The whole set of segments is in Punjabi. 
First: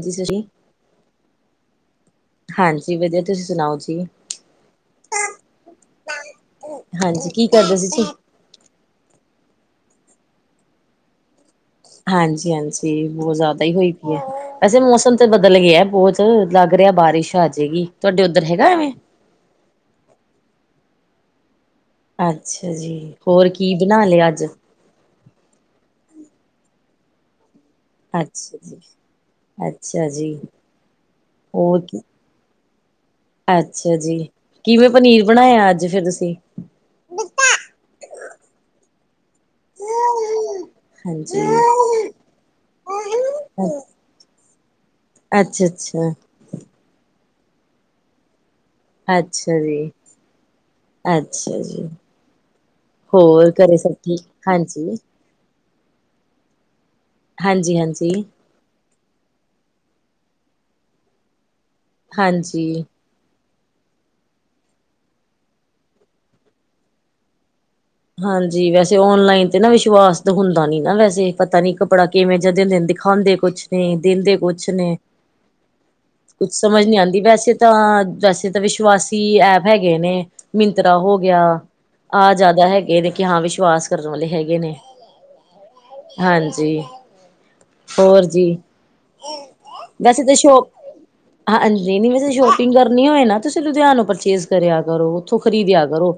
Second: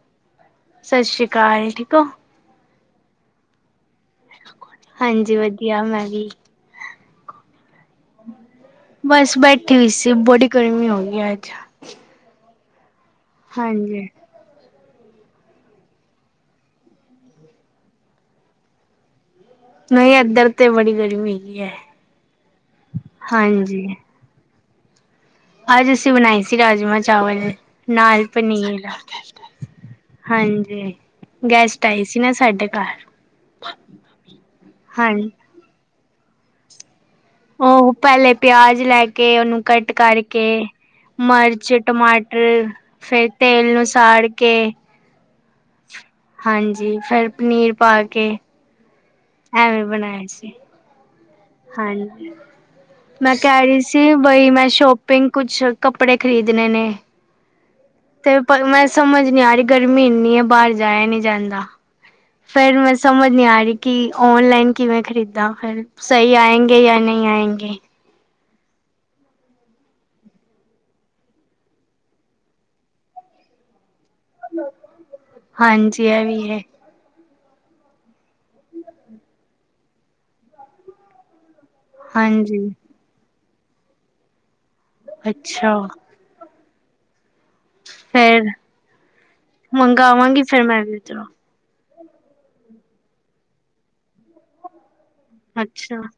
ਦੱਸੋ ਜੀ ਸਤਿ ਸ੍ਰੀ ਅਕਾਲ ਠੀਕ ਹੋ ਹਾਂਜੀ! ਵਧੀਆ ਤੁਸੀਂ ਸੁਣਾਓ ਜੀ। ਹਾਂਜੀ! ਵਧੀਆ ਮੈਂ ਵੀ। ਹਾਂਜੀ! ਕੀ ਕਰਦੇ ਸੀ ਜੀ। ਬਸ ਬੈਠੀ ਹੋਈ ਸੀ। ਬੜੀ ਗਰਮੀ ਹੋਗੀ ਆੱਜ। ਹਾਂਜੀ ਹਾਂਜੀ! ਬਹੁਤ ਜ਼ਿਆਦਾ ਹੀ ਹੋਏ ਹਾਂਜੀ ਪੀ ਹੈ। ਵੈਸੇ ਮੌਸਮ ਸੰ ਬਦਲ ਗਿਆ ਬਹੁਤ ਲੱਗ ਰਿਹਾ, ਬਾਰਿਸ਼ ਆ ਜਾਏਗੀ। ਤੁਹਾਡੇ ਉੱਧਰ ਹੈਗਾ ਐਵੇਂ। ਨਹੀਂ! ਇਏਧਰ ਤੇ ਬੜੀ ਗਰਮੀ ਹੈਗੀ ਹੈ। ਅੱਛਾ ਜੀ। ਹੋਰ ਕੀ ਹਾਂਜੀ ਬਣਾ ਲਿਆ ਅੱਜ। ਅੱਜ ਅਸੀਂ ਬਣਾਈ ਸੀ ਰਾਜਮਾਂ ਚਾਵਲ। ਨਾਲ ਅੱਛਾ ਜੀ ਪਨੀਰ। ਅੱਛਾ ਜੀ ਹਾਂਜੀ! ਹੋਰ ਗੈਸਟ ਕੀ? ਆਈ ਸੀ ਨਾ ਸਾਡੇ ਘਰ। ਅੱਛਾ ਜੀ। ਕਿਵੇਂ ਪਨੀਰ ਹਾਂਜੀ ਬਣਾਇਆ ਅੱਜ ਫਿਰ ਤੁਸੀਂ। ਉਹ ਪਹਿਲੇ ਪਿਆਜ ਲੈ ਕੇ ਉਹਨੂੰ ਕੱਟ ਕਰਕੇ ਹਾਂਜੀ ਮਰਚ ਟਮਾਟਰ ਫੇਰ ਤੇਲ ਨੂੰ ਸਾੜ ਕੇ ਅੱਛਾ ਅੱਛਾ ਹਾਂਜੀ ਫੇਰ ਪਨੀਰ ਪਾ ਕੇ ਅੱਛਾ ਐਵੇ ਜੀ ਬਣਾਇਆ ਸੀ ਅੱਛਾ ਜੀ ਹਾਂਜੀ ਮੈਂ ਹੋਰ ਕਹਿ ਘਰੇ ਰਹੀ ਸਭ ਸੀ ਠੀਕ ਬਈ ਮੈਂ ਹਾਂਜੀ ਸ਼ੋਪਿੰਗ ਕੁਛ ਕੱਪੜੇ ਖਰੀਦਣੇ ਨੇ ਹਾਂਜੀ ਹਾਂਜੀ ਤੇ ਪਰ ਮੈਂ ਸਮਝ ਨੀ ਆ ਰਹੀ ਗਰਮੀ ਇੰਨੀ ਹੈ ਬਾਹਰ ਜਾਇਆ ਨੀ ਜਾਂਦਾ ਫੇਰ ਹਾਂਜੀ ਮੈਂ ਸਮਝ ਨੀ ਆ ਰਹੀ ਕਿ ਔਨਲਾਈਨ ਕਿਵੇਂ ਖਰੀਦਾਂ ਫਿਰ ਸਹੀ ਆਏਗੇ ਜਾਂ ਨਹੀਂ ਆਏਗੇ ਹਾਂਜੀ ਵੈਸੇ ਔਨਲਾਈਨ ਤੇ ਨਾ ਵਿਸ਼ਵਾਸ ਤੇ ਹੁੰਦਾ ਨੀ ਨਾ ਵੈਸੇ ਪਤਾ ਨੀ ਕੱਪੜਾ ਕਿਵੇਂ ਜਦੇ ਦਿੰਦੇ ਦਿਖਾ ਦੇ ਕੁਛ ਨੇ ਦਿੰਦੇ ਕੁਛ ਨੇ ਹਾਂਜੀ ਇਹ ਵੀ ਕੁੱਛ ਹੈ ਸਮਝ ਨੀ ਆਉਂਦੀ ਵੈਸੇ ਏ ਤਾਂ ਵੈਸੇ ਤਾਂ ਵਿਸ਼ਵਾਸੀ ਐਪ ਹੈਗੇ ਨੇ ਮਿੰਤਰਾ ਹੋ ਗਿਆ ਆਹ ਹਾਂਜੀ ਜ਼ਿਆਦਾ ਹੈਗੇ ਨੇ ਕਿ ਹਾਂ ਵਿਸ਼ਵਾਸ ਕਰਨ ਵਾਲੇ ਹੈਗੇ ਨੇ ਅੱਛਾ ਜੀ ਹੋਰ ਜੀ ਫੇਰ ਵੈਸੇ ਤਾਂ ਮੰਗਾਵਾਂਗੀ ਫਿਰ ਸ਼ੋਅਪ ਮੈਂ ਵੀ ਉੱਧਰੋਂ ਹਾਂ ਨਹੀਂ ਨਹੀਂ ਵੈਸੇ ਸ਼ੋਪਿੰਗ ਕਰਨੀ ਹੋਏ ਨਾ ਤੁਸੀਂ ਲੁਧਿਆਨੋ ਪਰਚੇਜ ਕਰਿਆ ਕਰੋ ਉੱਥੋਂ ਖਰੀਦਿਆ ਅੱਛਾ ਕਰੋ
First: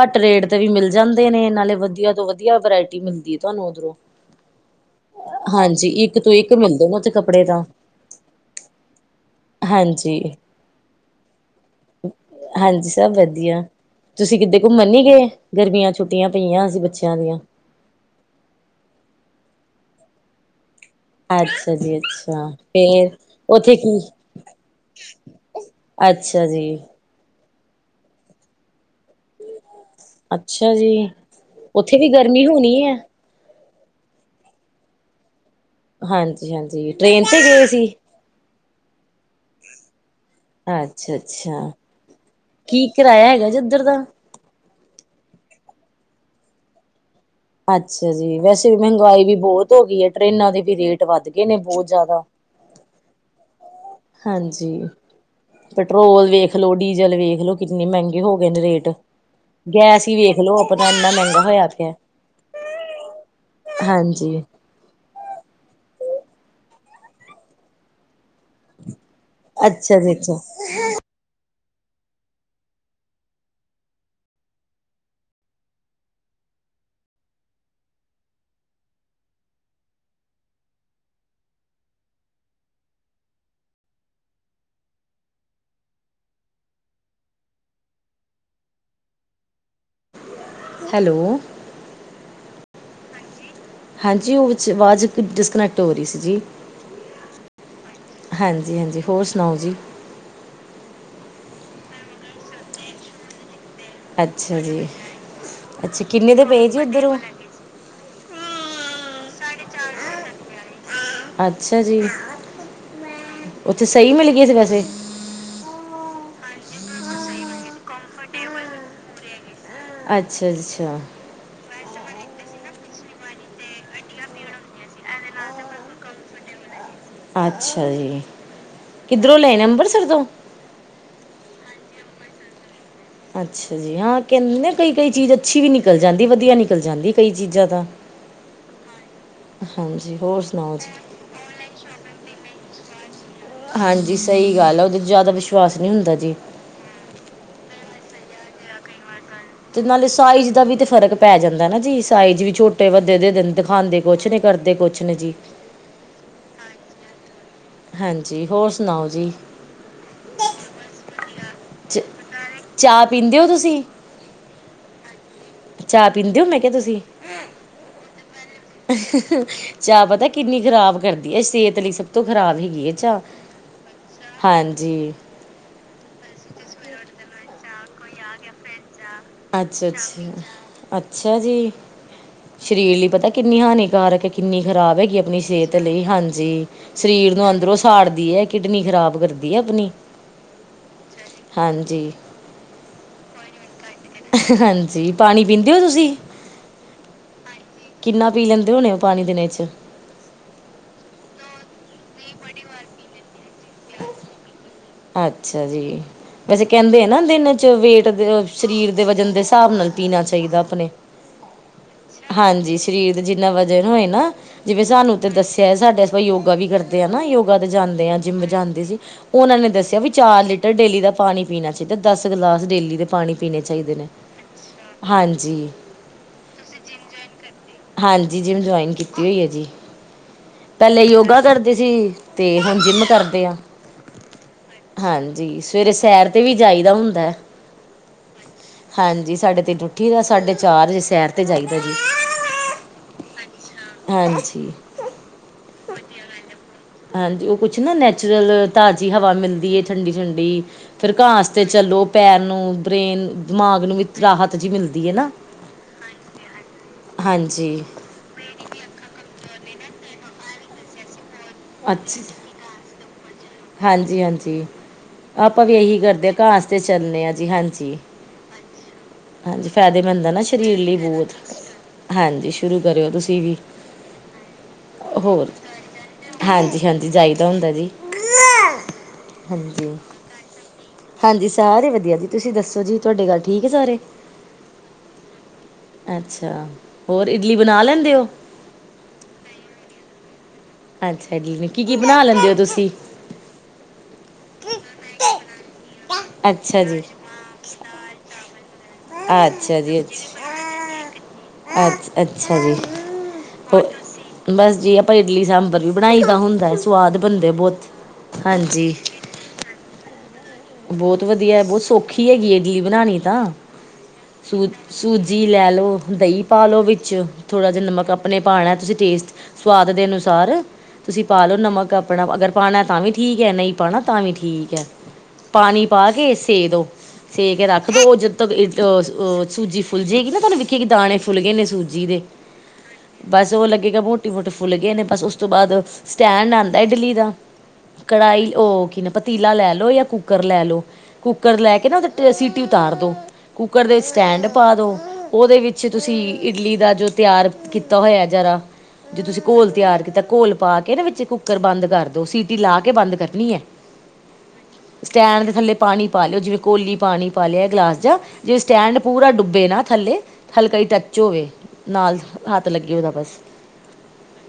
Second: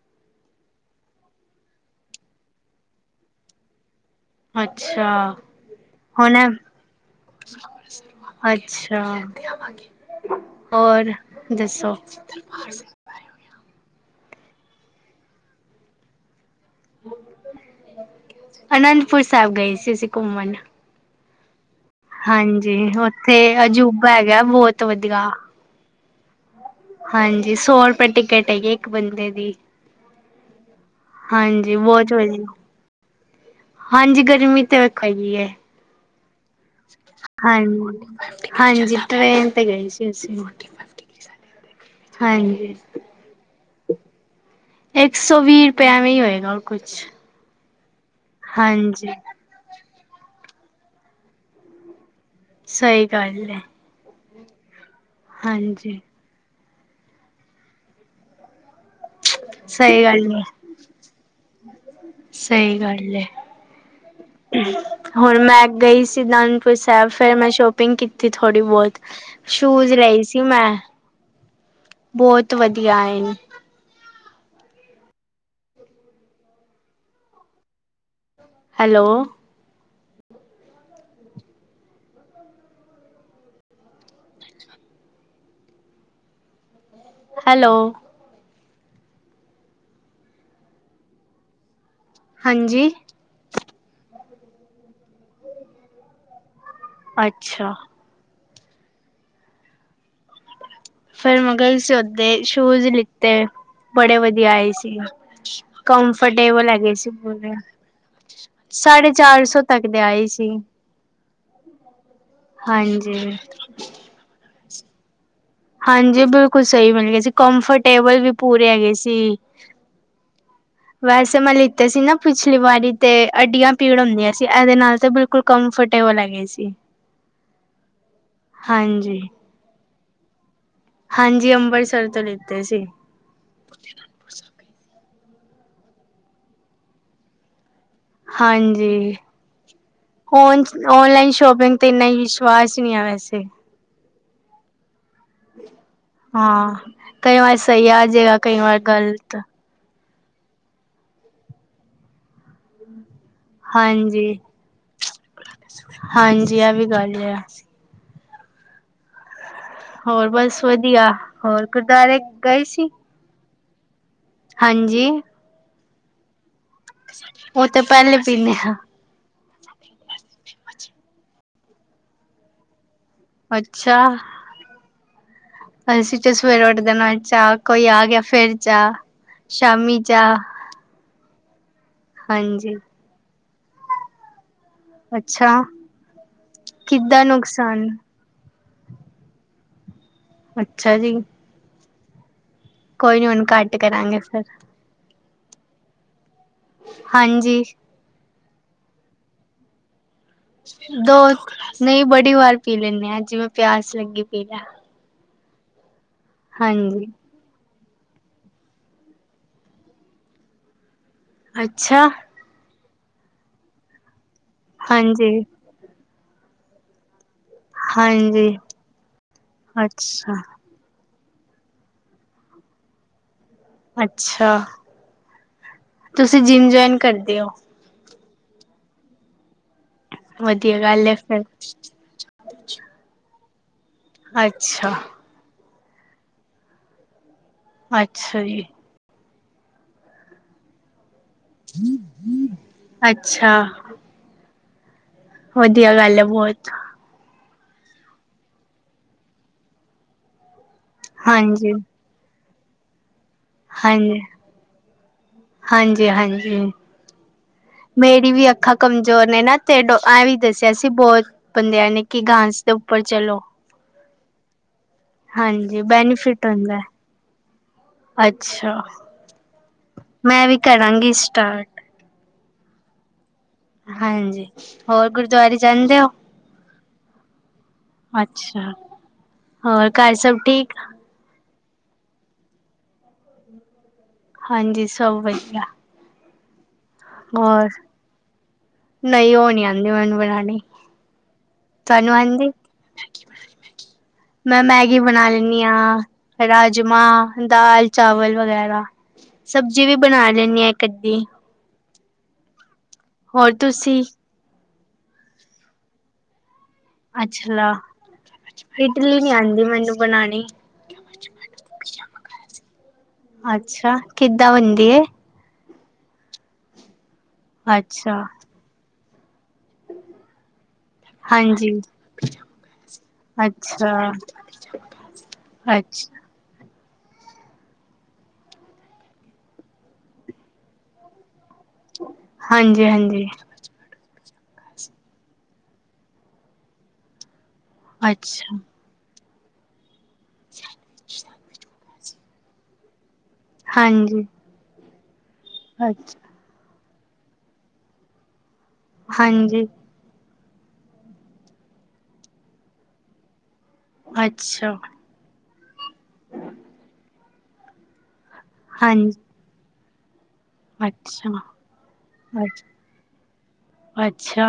ਘੱਟ ਰੇਟ ਤੇ ਵੀ ਮਿਲ ਜਾਂਦੇ ਨੇ ਨਾਲੇ ਵਧੀਆ ਤੋਂ ਵਧੀਆ ਵਰਾਇਟੀ ਮਿਲਦੀ ਹੈ ਤੁਹਾਨੂੰ ਉਧਰੋਂ ਅੱਛਾ ਹਾਂਜੀ ਇੱਕ ਤੋਂ ਹੁਣ ਇੱਕ ਮਿਲਦੇ ਨੇ ਉੱਥੇ ਕੱਪੜੇ ਤਾਂ ਅੱਛਾ ਹਾਂਜੀ ਹੋਰ ਦੱਸੋ? ਹਾਂਜੀ ਸਭ ਤੁਸੀਂ ਕਿੱਦੇ ਘੁੰਮਣ ਨੀ ਗਏ ਗਰਮੀਆਂ ਛੁੱਟੀਆਂ ਪਈਆਂ ਸੀ ਬੱਚਿਆਂ ਦੀਆਂ। ਅਨੰਦਪੁਰ ਸਾਹਿਬ ਗਏ ਸੀ ਅਸੀਂ ਘੁੰਮਣ ਅੱਛਾ ਜੀ ਅੱਛਾ ਹਾਂਜੀ ਫੇਰ ਉੱਥੇ ਕੀ ਅਜੂਬਾ ਹੈਗਾ ਬਹੁਤ ਵਧੀਆ। ਅੱਛਾ ਜੀ ਹਾਂਜੀ ਸੌ ਰੁਪਏ ਟਿਕਟ ਹੈਗੀ ਏ ਇੱਕ ਬੰਦੇ ਦੀ ਅੱਛਾ ਜੀ ਹਾਂਜੀ ਉੱਥੇ ਵੀ ਬਹੁਤ ਵਧੀਆ। ਗਰਮੀ ਹੋਣੀ ਹੈ ਹਾਂਜੀ ਗਰਮੀ ਤਾਂ ਵੇਖੋ ਹੈਗੀ ਏ ਹਾਂਜੀ ਹਾਂਜੀ ਟ੍ਰੇਨ ਤੇ ਹਾਂ ਗਏ ਸੀ ਹਾਂਜੀ ਟ੍ਰੇਨ ਤੇ ਗਈ ਸੀ। ਅਸੀਂ। ਅੱਛਾ ਅੱਛਾ ਹਾਂਜੀ ਕੀ ਕਿਰਾਇਆ ਹੈਗਾ ਜੀ ਉਧਰ ਦਾ ਇੱਕ ਸੌ ਵੀਹ ਰੁਪਇਆ ਐਵੇਂ ਹੀ ਹੋਏਗਾ ਕੁਛ ਅੱਛਾ ਜੀ ਵੈਸੇ ਵੀ ਹਾਂਜੀ। ਮਹਿੰਗਾਈ ਵੀ ਬਹੁਤ ਹੋ ਗਈ ਏ ਟਰੇਨਾਂ ਦੇ ਵੀ ਰੇਟ ਵੱਧ ਗਏ ਨੇ ਬਹੁਤ ਜ਼ਿਆਦਾ ਸਹੀ ਗੱਲ ਏ। ਹਾਂਜੀ ਹਾਂਜੀ ਪੈਟਰੋਲ ਵੇਖ ਲੋ ਡੀਜ਼ਲ ਵੇਖ ਲੋ ਕਿਤਨੇ ਮਹਿੰਗੇ ਹੋ ਗਏ ਨੇ ਰੇਟ ਸਹੀ ਗੈਸ ਹੀ ਗੱਲ ਏ। ਵੇਖਲੋ ਆਪਣਾ ਇੰਨਾ ਮਹਿੰਗਾ ਹੋਇਆ ਪਿਆ। ਸਹੀ ਗੱਲ ਏ ਹਾਂਜੀ, ਹੁਣ ਮੈਂ ਗਈ ਸੀ। ਅਨੰਦਪੁਰ ਸਾਹਿਬ ਫਿਰ ਮੈਂ ਸ਼ੋਪਿੰਗ ਕੀਤੀ ਥੋੜ੍ਹੀ ਬਹੁਤ। ਸ਼ੂਜ ਅੱਛਾ ਜੀ ਲਏ ਅੱਛਾ। ਸੀ ਮੈਂ। ਬਹੁਤ ਵਧੀਆ ਆਏ ਨੇ। ਹੈਲੋ। ਹੈਲੋ। ਹੈਲੋ। ਹਾਂਜੀ। ਹਾਂਜੀ ਉਹ ਵਿੱਚ ਆਵਾਜ਼ ਡਿਸਕਨੈਕਟ ਹੋ ਰਹੀ ਸੀ ਜੀ। ਅੱਛਾ। ਹਾਂਜੀ ਹਾਂਜੀ ਹੋਰ ਸੁਣਾਓ ਜੀ। ਫੇਰ ਮਗਰ ਸੌਦੇ ਸ਼ੂਜ ਲਿੱਤੇ। ਬੜੇ ਵਧੀਆ ਅੱਛਾ ਆਏ ਜੀ, ਸੀ ਅੱਛਾ ਕਿੰਨੇ ਦੇ ਪਏ ਕੰਮਫਰਟੇਬਲ ਹੈ ਜੀ ਗਏ ਉੱਧਰ ਸੀ ਉਹ? ਪੂਰੇ। ਸਾਢੇ ਚਾਰ ਸੌ ਤੱਕ ਦੇ ਆਏ ਸੀ। ਅੱਛਾ ਜੀ ਹਾਂਜੀ ਉੱਥੇ ਸਹੀ ਮਿਲ ਗਏ ਸੀ ਵੈਸੇ। ਹਾਂਜੀ ਬਿਲਕੁਲ ਸਹੀ ਮਿਲ ਗਏ ਸੀ ਕੰਨਫਰਟੇਬਲ ਵੀ ਪੂਰੇ ਹੈਗੇ ਸੀ। ਅੱਛਾ-ਅੱਛਾ। ਤੇ ਸੀ ਨਾ ਪਿਛਲੀ ਵਾਰੀ ਤੇ ਅੱਡੀਆਂ ਪੀੜ ਹੁੰਦੀਆਂ ਸੀ ਇਹਦੇ ਨਾਲ ਤੇ ਬਿਲਕੁਲ ਕੰਫਰਟੇਬਲ ਹੈਗੇ ਸੀ। ਅੱਛਾ ਜੀ, ਹਾਂਜੀ ਕਿੱਧਰੋਂ ਲਏ ਨੇ ਅੰਬਰਸਰ ਤੋਂ। ਹਾਂਜੀ, ਅੰਮ੍ਰਿਤਸਰ ਤੋਂ ਲਿੱਤੇ ਸੀ। ਅੱਛਾ ਜੀ, ਹਾਂ ਕਹਿੰਦੇ ਕਈ-ਕਈ ਚੀਜ਼ ਅੱਛੀ ਵੀ ਨਿਕਲ ਜਾਂਦੀ ਵਧੀਆ ਨਿਕਲ ਜਾਂਦੀ ਕਈ ਚੀਜ਼ਾਂ ਤਾਂ। ਹਾਂਜੀ, ਹਾਂਜੀ ਹੋਰ ਹੋਨਸ ਸੁਣਾਓ ਜੀ ਓਨਲਾਈਨ ਸ਼ੋਪਿੰਗ ਤੇ ਇੰਨਾ ਵਿਸ਼ ਵਾਸ ਨਹੀਂ ਆ ਵੈਸੇ। ਹਾਂਜੀ ਸਹੀ ਗੱਲ ਆ ਉਹਦੇ ਚ ਜ਼ਿਆਦਾ ਵਿਸ਼ਵਾਸ। ਨਹੀਂ ਹੁੰਦਾ ਜੀ ਹਾਂ ਕਈ ਵਾਰ ਸਹੀ ਆ ਜਾਏਗਾ ਕਈ ਵਾਰ ਗ਼ਲਤ। ਅਤੇ ਨਾਲੇ ਸਾਈਜ਼ ਦਾ ਵੀ ਤੇ ਫ਼ਰਕ ਪੈ ਜਾਂਦਾ ਨਾ ਜੀ ਸਾਈਜ਼ ਵੀ ਛੋਟੇ ਵ। ਦੇ ਦੇਣ ਦਿਖਾਉਦੇ ਕੁੱਛ ਨੇ ਹਾਂਜੀ ਕਰਦੇ ਕੁੱਛ ਨ ਜੀ। ਜੀ ਐ ਵੀ ਗੱਲ ਹੈ ਜੀ। ਹਾਂਜੀ, ਹੋਰ ਸੁਣਾਓ ਜੀ। ਹੋਰ ਬਸ ਵਧੀਆ, ਹੋਰ ਗੁਰਦੁਆਰੇ ਗਏ ਸੀ। ਸੀ। ਹਾਂਜੀ। ਚਾਹ ਪੀਂਦੇ ਹੋ ਮੈਂ ਕਿ। ਹਾ ਤੁਸੀਂ, ਉਹ ਤਾਂ ਪਹਿਲੇ ਪੀਂਦੇ ਹਾਂ ਚਾਹ ਪਤਾ ਕਿੰਨੀ ਖਰਾਬ। ਕਰਦੀ ਹੈ ਸਿਹਤ ਲਈ ਸਭ ਤੋਂ ਖਰਾਬ ਹੈਗੀ ਹੈ ਚਾਹ। ਅੱਛਾ ਹਾਂਜੀ, ਅਸੀਂ ਤੇ ਸਵੇਰੇ ਉੱਠ ਦੇਣਾ ਚਾ। ਕੋਈ ਆ ਗਿਆ ਫਿਰ ਚਾ। ਅੱਛਾ-ਅੱਛਾ ਅੱ। ਅੱਛਾ ਜੀ, ਹਾਂਜੀ ਸਰੀਰ ਲਈ ਪਤਾ ਕਿੰਨੀ ਹਾਨੀਕਾਰਕ ਹੈਗੀ। ਕਿੰਨੀ ਖ਼ਰਾਬ ਹੈਗੀ ਆਪਣੀ ਅੱਛਾ ਸਿਹਤ ਲਈ, ਹਾਂਜੀ ਕਿੱਦਾਂ ਸਰੀਰ ਨੂੰ ਅੰਦਰੋਂ ਨੁਕਸਾਨ ਸਾੜਦੀ ਹੈ। ਕਿਡਨੀ ਖ਼ਰਾਬ ਕਰਦੀ ਹੈ ਆਪਣੀ। ਅੱਛਾ ਜੀ। ਹਾਂਜੀ। ਕੋਈ ਨੀ ਹੁਣ ਘੱਟ। ਕਰਾਂਗੇ ਫਿਰ ਹਾਂਜੀ ਪਾਣੀ ਪੀਂਦੇ ਹੋ ਤੁਸੀਂ। ਹਾਂਜੀ ਕਿੰਨਾ ਪੀ ਲੈਂਦੇ ਹੋਣੇ ਉਹ ਪਾਣੀ ਦਿਨ ਚ। ਦੋ ਨਹੀਂ ਬੜੀ ਵਾਰ ਪੀ ਲੈਂਦੇ ਆਂ ਜਿਵੇਂ ਪਿਆਸ ਲੱਗੀ ਪੀ ਲਿਆ। ਅੱਛਾ ਜੀ ਵੈਸੇ ਕਹਿੰਦੇ ਹਾਂਜੀ ਆ ਨਾ ਦਿਨ। ਵੇਟ ਦੇ ਸਰੀਰ ਦੇ ਵਜ਼ਨ ਦੇ ਹਿਸਾਬ ਨਾਲ ਪੀਣਾ ਚਾਹੀਦਾ ਆਪਣੇ। ਅੱਛਾ। ਹਾਂਜੀ ਸਰੀਰ ਜਿੰਨਾ ਵਜਨ ਹੋਏ ਨਾ, ਜਿਵੇਂ ਸਾਨੂੰ ਤੇ ਹਾਂਜੀ ਦੱਸਿਆ ਹੈ ਸਾਡੇ ਆਪ ਆਪਾਂ ਯੋਗਾ ਵੀ ਕਰਦੇ ਆ ਨਾ ਯੋ ਕਦੇ ਜਾਂਦੇ ਆ ਜਿੰਮ ਹਾਂਜੀ ਜਾਂਦੇ ਸੀ, ਉਹਨਾਂ ਨੇ ਦੱਸਿਆ ਵੀ ਅੱਛਾ ਚਾਰ ਲੀਟਰ ਡੇਲੀ ਲੀ ਦਾ ਪਾਣੀ ਪੀਣਾ ਚਾਹੀਦਾ, ਏ ਦਸ ਗਲਾਸ ਡੇਲੀ ਦਾ ਪਾਣੀ ਪੀਣੇ ਚਾਹੀਦੇ ਨੇ ਅੱਛਾ ਹਾਂਜੀ-ਹਾਂਜੀ। ਤੁਸੀਂ ਜਿੰਮ ਜੁਆਇਨ ਕਰਦੇ ਹੋ ਜੀ ਜਿਮ ਜੁਆਇਨ ਕੀਤੀ ਹੋਈ ਹੈ ਜੀ। ਵਧੀਆ ਪਹਿਲੇ ਗੱਲ ਹੈ ਯੋਗਾ ਫਿਰ ਕਰਦੇ ਸੀ, ਤੇ ਹੁਣ ਜਿੰਮ ਕਰਦੇ ਆ। ਅੱਛਾ। ਹਾਂਜੀ ਸਵੇਰੇ ਸੈਰ ਤੇ ਵੀ ਜਾਈਦਾ ਹੁੰਦਾ ਐ। ਅੱਛਾ ਜੀ। ਹਾਂਜੀ, ਸਾਡੇ ਤਿੰਨ ਉੱਠੀ ਦਾ ਸਾਡੇ ਚਾਰ ਵਜੇ ਸੈਰ ਤੇ ਜਾਈਦਾ ਜੀ, ਅੱਛਾ ਹਾਂਜੀ। ਵਧੀਆ ਗੱਲ ਹੈ, ਬਹੁਤ। ਹਾਂਜੀ ਉਹ ਕੁਛ ਨਾ ਨੈਚੁਰਲ ਤਾਜ਼ੀ ਹਵਾ ਮਿਲਦੀ ਹੈ ਠੰਡੀ-ਠੰਡੀ, ਫਿਰ ਘਾਸ ਤੇ ਹਾਂਜੀ ਚਲੋ ਪੈਰ ਨੂੰ ਬ੍ਰੇਨ ਦਿਮਾਗ ਨੂੰ ਵੀ ਹਾਂਜੀ ਰਾਹਤ ਜਿਹੀ ਮਿਲਦੀ ਹੈ ਨਾ। ਹਾਂਜੀ ਹਾਂਜੀ ਹਾਂਜੀ ਮੇਰੀ ਵੀ ਅੱਖਾਂ ਕਮਜ਼ੋਰ ਨੇ ਨਾ ਤੇ ਡ ਆ ਵੀ ਦੱਸਿਆ ਸੀ, ਬਹੁਤ ਬੰਦਿਆਂ ਨੇ ਕਿ ਘਾਸ ਦੇ ਉੱਪਰ ਚਲੋ। ਹਾਂਜੀ-ਹਾਂਜੀ, ਆਪਾਂ ਵੀ ਹਾਂਜੀ ਇਹੀ ਕਰਦੇ ਹਾਂ ਬੈਨੀਫਿਟ ਘਾਸ ਹੁੰਦਾ ਤੇ ਹੈ ਚੱਲਣੇ ਹਾਂ ਜੀ ਹਾਂਜੀ। ਅੱਛਾ, ਹਾਂਜੀ ਫਾਇਦੇਮੰਦ ਨਾ ਮੈਂ ਵੀ ਸਰੀਰ ਲਈ ਕਰਾਂਗੀ ਬਹੁਤ ਸਟਾਰਟ ਹਾਂਜੀ, ਸ਼ੁਰੂ ਕਰਿਓ ਤੁਸੀਂ ਵੀ, ਹਾਂਜੀ, ਹੋਰ ਗੁਰਦੁਆਰੇ ਜਾਂਦੇ ਔ? ਹਾਂਜੀ ਹਾਂਜੀ ਜਾਈਦਾ ਹੁੰਦਾ ਜੀ ਅੱਛਾ, ਹੋਰ ਹਾਂਜੀ ਘਰ ਸਭ ਠੀਕ? ਹਾਂਜੀ ਸਾਰੇ ਵਧੀਆ ਜੀ ਤੁਸੀਂ ਦੱਸੋ ਜੀ ਤੁਹਾਡੇ ਗੱਲ ਠੀਕ ਹੈ ਸਾਰੇ। ਹਾਂਜੀ ਸਭ ਵਧੀਆ, ਅੱਛਾ, ਇਡਲੀ ਹੋਰ, ਬਣਾ ਲੈਂਦੇ ਹੋ ਨਹੀਂ ਉਹ ਨੀ ਆਦੀ ਮੈਨੂੰ ਬਣਾ ਅੱਛਾ ਜੀ, ਮੈ ਕੀ ਬਣਾ ਲੈਂਦੇ ਔ ਤੁਸੀਂ? ਮੈਂ ਮੈਗੀ ਬਣਾ ਲੈਂਨੀ, ਆ ਅੱਛਾ ਜੀ ਰਾਜਮਾਂ, ਦਾਲ, ਚਾਵਲ ਵਗੈਰਾ। ਅੱਛਾ ਸਬਜ਼ੀ ਵੀ ਬਣਾ ਲੈਨੀ ਹਾਂ ਇੱਕ ਅੱਧੀ ਅੱ ਅੱਛਾ ਜੀ, ਹੋਰ ਤੁਸੀਂ? ਜੇ ਆਪਾਂ ਇਡਲੀ ਸਾਂਬਰ ਵੀ ਬਣਾਈ ਤਾਂ ਹੁੰਦਾ। ਸਵਾਦ ਬਣਦੇ ਅੱਛਾ, ਬਹੁਤ ਹਾਂਜੀ, ਇਡਲੀ ਨੀ ਆਂਦੀ ਮੈਨੂੰ ਬਣਾਣੀ। ਬਹੁਤ ਵਧੀਆ ਬਹੁਤ ਸੌਖੀ ਹੈਗੀ ਹੈ ਜੀ, ਬਣਾਣੀ ਤਾਂ ਅੱਛਾ, ਕਿੱਦਾਂ ਸ ਬਣਦੀ ਏ? ਸੂਜੀ ਲੈ ਲਓ, ਦਹੀਂ ਪਾਲੋ ਵਿੱਚ ਥੋੜਾ ਜਿਹਾ ਨਮਕ ਅੱਛਾ, ਆਪਣੇ ਪਾਣਾ, ਤੁਸੀਂ ਟੇਸਟ ਸਵਾਦ ਦੇ ਅਨੁਸਾਰ। ਤੁਸੀਂ ਪਾ ਲਓ ਹਾਂਜੀ। ਨਮਕ ਆਪਣਾ ਅਗਰ ਪਾਣਾ ਤਾਂ ਵੀ ਠੀਕ ਹੈ, ਨਹੀਂ ਅੱਛਾ, ਪਾਣਾ ਤਾਂ ਵੀ ਠੀਕ ਹੈ। ਪਾਣੀ ਅੱਛ ਪਾ ਕੇ ਸੇ ਤੋ ਸੇ ਕੇ ਰੱਖ ਦਿਓ ਉਹ ਜਦੋਂ ਤੱਕ ਅਹਹ ਸੂਜੀ ਫੁੱਲ ਜਾਏਗੀ, ਨਾ ਤੁਹਾਨੂੰ ਵਿਖੇਗੀ ਕਿ ਦਾਣੇ ਫੁੱਲ ਗਏ ਨੇ। ਸੂਜੀ ਦੇ ਹਾਂਜੀ-ਹਾਂਜੀ। ਬਸ ਔ ਲੱਗੇਗਾ। ਟਟੀ ਫਟ ਫੁੱਲ ਗਏ ਨੇ ਬਸ ਉਸ ਤੋਂ ਬਾਅਦ ਸਟੈਂਡ ਆਦਾ ਇਡਲੀ ਦਾ, ਕੜਾਹੀ ਅੱਛਾ। ਉਹ ਕੀ ਨਾ ਪਤੀਲਾ ਲੈ ਲਓ, ਜਾਂ ਕੁ ਕੁੱਕਰ ਲੈ ਲਓ ਕੁੂੱਕਰ ਲੈ ਕੇ ਨਾ ਉਹਦੇ, ਸੀਟੀ ਉਤਾਰ ਦੋ ਕੁੂੱਕਰ ਦੇ ਹਾਂਜੀ। ਸਟੈਂਡ ਪਾ ਦੋ, ਉਹਦੇ ਵਿੱਚ ਤੁਸੀਂ ਅੱਛਾ। ਇਡਲੀ ਦਾ ਜੋ ਤਿਆਰ ਕੀਤਾ ਹੋਇਆ, ਜ਼ਰਾ ਜੇ ਤੁਸੀਂ ਹਾਂਜੀ, ਘੋਲ ਤਿਆਰ ਕੀਤਾ ਘੋਲ, ਪਾ ਕੇ ਨਾ ਵਿੱਚ ਕੁੱਕਰ ਬੰਦ ਕਰ ਦੋ ਸੀਟੀ ਲਾ ਕੇ ਬੰਦ ਕਰਨੀ ਹੈ, ਅੱਛਾ, ਸਟੈਂਡ ਦੇ ਥੱਲੇ ਪਾਣੀ ਪਾ ਲਿਓ, ਜਿਵੇਂ ਕੋਲੀ ਪਾਣੀ ਪਾ ਲਿਆ ਗਲਾਸ ਜਾਂ ਜਿਵੇਂ ਸਟੈਂਡ ਹਾਂਜੀ, ਪੂਰਾ ਡੁੱਬੇ ਨਾ, ਥੱਲੇ ਹਲਕਾ ਹੀ ਟੱਚ ਅੱਛਾ। ਹੋਵੇ, ਨਾਲ ਅੱਛ, ਹੱਥ ਲੱਗੇ ਉਹਦਾ ਬਸ ਅੱਛਾ,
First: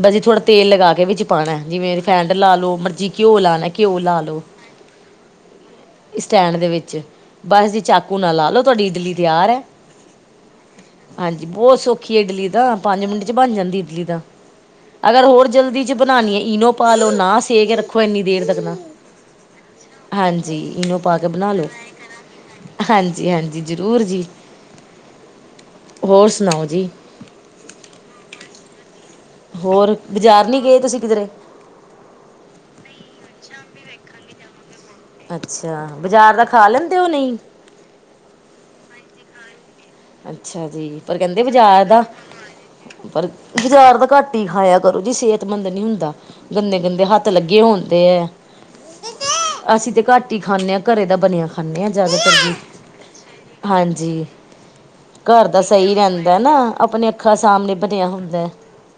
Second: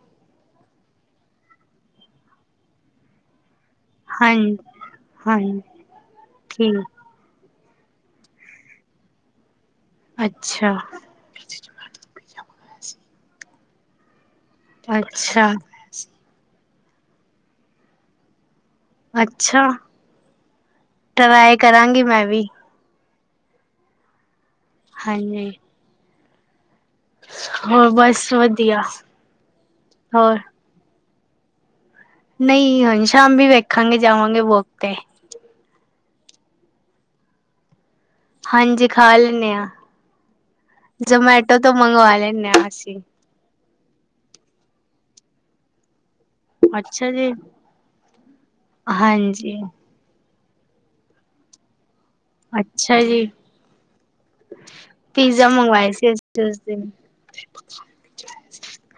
ਬਸ ਜੀ ਥੋੜਾ, ਤੇਲ ਲਗਾ ਕੇ ਵਿੱਚ ਪਾਣਾ ਜਿਵੇਂ ਰਿਫੈਂਡ ਲਾ ਲੋ ਮਰਜੀ ਘਿਓ ਲਾਣਾ ਘਿਓ ਲਾ ਲੋ, ਹਾਂਜੀ, ਹਾਂਜੀ ਸਟੈਂਡ ਦੇ ਠੀਕ, ਵਿੱਚ ਬਸ ਜ ਚਾਕੂ ਨਾ ਲਾ ਲੋ ਤੁਹਾਡੀ ਇਡਲੀ ਤਿਆਰ ਹੈ ਅੱਛਾ। ਹਾਂਜੀ ਬਹੁਤ ਸੌਖੀ ਇਡਲੀ ਦਾ ਪੰਜ ਮਿੰਟ ਚ ਬਣ ਜਾਂਦੀ ਇਡਲੀ ਦਾ ਅਗਰ ਹੋਰ ਅੱਛਾ, ਜਲਦੀ ਚ ਬਣਾਉਣੀ ਹੈ ਇਨੋ ਪਾ ਲਓ ਨਾ ਸੇ ਕੇ ਰੱਖੋ ਇੰਨੀ ਦੇਰ ਤੱਕ ਨਾ ਅੱਛਾ ਹਾਂਜੀ ਇਹਨੂੰ ਪਾ ਕੇ ਬਣਾ ਟਰਾਈ ਲਿਓ ਕਰਾਂਗੀ ਮੈਂ ਵੀ, ਹਾਂਜੀ ਜ ਹਾਂਜੀ ਜ਼ਰੂਰ ਜੀ ਹਾਂਜੀ ਹੋਰ ਸੁਣਾਓ ਜੀ ਹੋਰ ਬਸ ਵਧੀਆ ਹੋਰ ਬਾਜ਼ਾਰ ਨਹੀਂੀ ਗਏ ਤੁਸੀਂ ਕਿਧਰੇ ਨਹੀਂ ਹੁਣ ਸ਼ਾਮ ਵੀ ਵੇਖਾਂਗੇ ਜਾਵਾਂਗੇ ਬੁਕ ਤੇ ਅੱਛਾ ਬਜ਼ਾਰ ਦਾ ਖਾ ਲੈਂਦੇ ਉਹ ਨਹੀਂ ਹਾਂਜੀ ਖਾ ਲੈਂਦੇ ਹਾਂ ਅੱਛਾ ਜੀ ਪਰ ਕਹਿੰਦੇ ਬਾਜ਼ਾਰ ਦਾ ਮੰਗਵਾ ਲੈਂਨੇ ਆ ਅਸੀਂ। ਪਰ ਬਾਜ਼ਾਰ ਤਾਂ ਘੱਟ ਹੀ ਖਾਇਆ ਕਰੋ ਜੀ ਸਿਹਤਮੰਦ ਨਹੀਂੀ ਹੁੰਦਾ ਗੰਦੇ ਗੰਦੇ ਅੱਛਾ ਹੱਥ ਜੀ, ਲੱਗੇ ਹੋਣਦੇ ਹੈ ਹਾਂਜੀ, ਅਸੀਂ ਤੇ ਘੱਟ ਰੋਟੀ ਖਾਂਦੇ ਹਾਂ ਘਰੇ ਦਾ ਬਣਿਆ ਖਾਂਦੇ ਹਾਂ ਜ਼ਿਆਦਾਤਰ ਵੀ ਅੱਛਾ ਜੀ। ਹਾਂਜੀ ਪੀਜ਼ਾ ਘਰ ਦਾ ਮੰਗਵਾਏ ਸਹੀ ਸੀ ਅਸੀ ਰਹਿੰਦਾ ਤੇ ਨਾ ਓਸ ਦਿਨ। ਆਪਣੇ ਅੱਖਾਂ ਸਾਹਮਣੇ ਬਣਿਆ ਹੁੰਦਾ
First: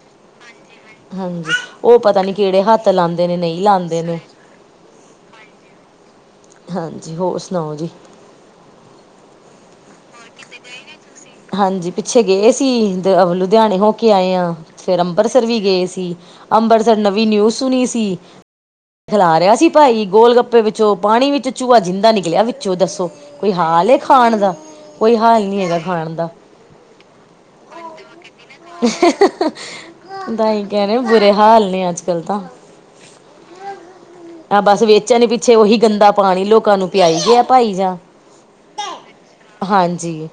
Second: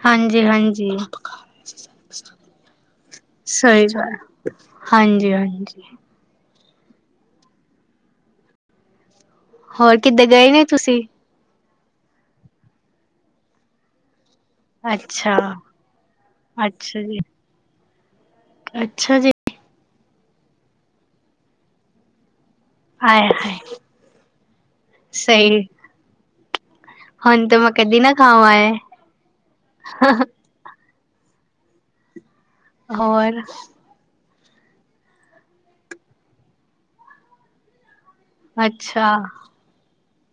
ਹਾਂਜੀ ਹਾਂਜੀ ਹਾਂਜੀ ਉਹ ਪਤਾ ਨਹੀਂ ਕਿਹੜੇ ਹੱਥ ਲਾਉਂਦੇ ਨੇ ਨਹੀਂ ।ਸਹੀ ਲਾਉਂਦੇ ਨੇ ਗੱਲ। ਹਾਂਜੀ ਹਾਂਜੀ। ਹਾਂਜੀ ਹੋਰ ਸੁਣਾਓ ਜੀ। ਹੋਰ ਕਿੱਦਾਂ? ਗਏ ਨੇ ਤੁਸੀ? ਹਾਂਜੀ ਪਿੱਛੇ ਗਏ ਸੀ। ਦ ਲੁਧਿਆਣੇ ਹੋ ਕੇ ਆਏ ਆਂ। ਫੇਰ ਅੱਛਾ ਅੰਬਰਸਰ ਵੀ ਗਏ ਸੀ ਅੰਬਰਸਰ ਅੱਛਾ ਜੀ ਨਵੀਂ ਨਿਊਜ਼ ਸੁਣੀ ਸੀ। ਅੱਛਾ ਜੀ ਖਿਲਾ ਰਿਹਾ ਸੀ ਭਾਈ ਗੋਲ ਗੱਪੇ ਵਿੱਚੋਂ ਪਾਣੀ ਵਿੱਚ ਚੂਆ ਜਿੰਦਾ ਨਿਕਲਿਆ ਵੀ ਚੋ ਦੱਸੋ ਹਾਏ ਕੋਈ ਹਾਏ ਹਾਲ ਏ ਖਾਣ ਦਾ ਕੋਈ ਹਾਲ ਨੀ ਸਹੀ ਹੈਗਾ। ਹੁਣ ਤਾਂ ਮੈਂ ਕਦੀ ਨਾ ਖਾਵਾਂ ਏ ਦਾਈਂ ਕਹਿ ਬੁਰੇ ਹਾਲ ਨੇ ਅੱਜ ਕੱਲ ਤਾਂ। ਹੋਰ। ਆ ਬਸ ਵੇਚਣ ਪਿੱਛੇ ਓਹੀ ਗੰਦਾ ਪਾਣੀ ਲੋਕਾਂ ਨੂੰ ਪਿਆਈ ਗਿਆ ਭਾਈ ਜਾ। ਅੱਛਾ। ਹਾਂਜੀ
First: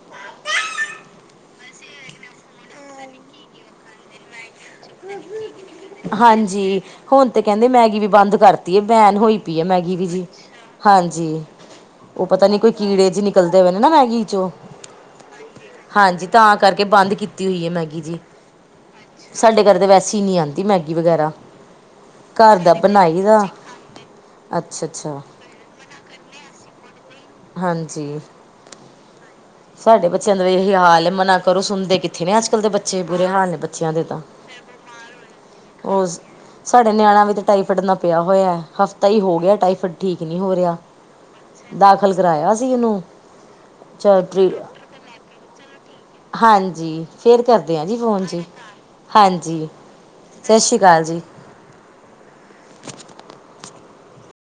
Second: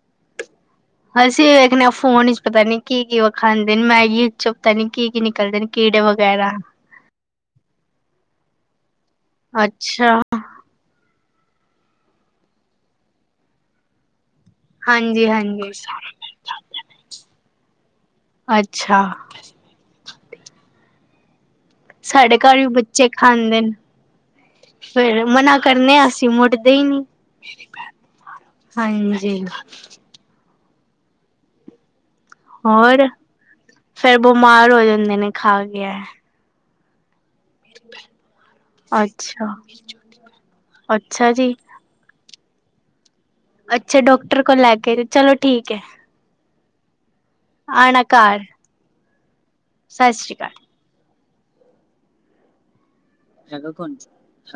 ਅਸੀ ਵੇਖਣੇ ਆਂ ਫੋਨ ਚ ਪਤਾ ਨੀ ਕੀ ਕੀ ਖਾਂਦੇ ਨੇ ਮੈਗੀ ਚ। ਨੀ ਕੀ ਕੀ ਨਿਕਲਦੇ ਨੇ ਕੀੜੇ ਵਗੈਰਾ ਹਾਂਜੀ ਹੁਣ ਤੇ ਕਹਿੰਦੇ ਮੈਗੀ ਵੀ ਬੰਦ ਕਰ ਬੈਣ ਹੋਈ ਪੀ ਆ ਮੈਗੀ ਵੀ ਅੱਛਾ ਜੀ ।ਹਾਂਜੀ। ਓ ਪਤਾ ਨੀ ਕੋਈ ਕੀੜੇ ਜੇ ਨਿਕਲਦੇ ਵੇ ਨਾ ਮੈਗੀ ਚੋਂ। ਹਾਂਜੀ ਹਾਂਜੀ ਹਾਂਜੀ ਤਾਂ ਕਰਕੇ ਬੰਦ ਕੀਤੀ ਹੋਈ ਹੈ ਮੈਗੀ ਜੀ। ਅੱਛਾ। ਸਾਡੇ ਘਰ ਵੈਸੇ ਨੀ ਆਂਦੀ ਮੈਗੀ ਵਗੈਰਾ। ਸਾਡੇ ਘਰ ਵੀ ਦਾ ਬੱਚੇ ਬਣਾਈ ਦਾ ਖਾਂਦੇ ਨ। ਅੱਛਾ ਅੱਛਾ ਫੇਰ ਮਨਾ ਕਰਨੇ ਅਸੀ ਮੁੜਦੇ ਈ ਨੀ। ਹਾਂਜੀ ਹਾਂਜੀ। ਏਹੀ ਹਾਲ ਏ ਮਨਾ ਕਰੋ ਸੁਣਦੇ ਕਿਤ ਥੇ ਨੇ ਅੱਜ ਕੱਲ ਦੇ ਬੱਚੇ ਹੋਰ ਬੁਰੇ ਹਾਲ ਨੇ ਬਚੇਆਂ ਦੇ ਫੇਰ ਤਾਂ ਬਿਮਾਰ ਹੋ ਜਾਂਦੇ ਨੇ ਖਾ ਗਿਆ ਹੈ। ਹੋ ਸਾਡੇ ਨਿਆਣਾ ਵੀ ਤੇ ਟਾਈਫਡ ਨਾ ਪਿਆ ਹੋਇਆ ਹਫ਼ਤਾ ਹੀ ਹੋ ਅੱਛਾ ਗਿਆ ਟਾਈਫਡ ਠੀਕ ਨੀ ਹੋ ਰਿਹਾ ਅੱਛਾ ਜੀ ਦਾਖ ਕਰਰਾਇਆ ਸੀ ਇਹਨੂੰ। ਅੱਛਾ ਡਾਕਟਰ ਕੋਲ ਲੈ ਕੇ ਚਲੋ ਠੀਕ ਹੈ। ਹਾਂਜੀ ਫੇਰ ਕਰਦੇ ਆ ਜੀ ਆਣਾ ਫੋਨ ਜੀ। ਘਰ ਹਾਂਜੀ ਸਤਿ ਸ੍ਰੀ ਅਕਾਲ ਜੀ। ਹੈਗਾ ਕੋਣ ਜੀ । ਸ਼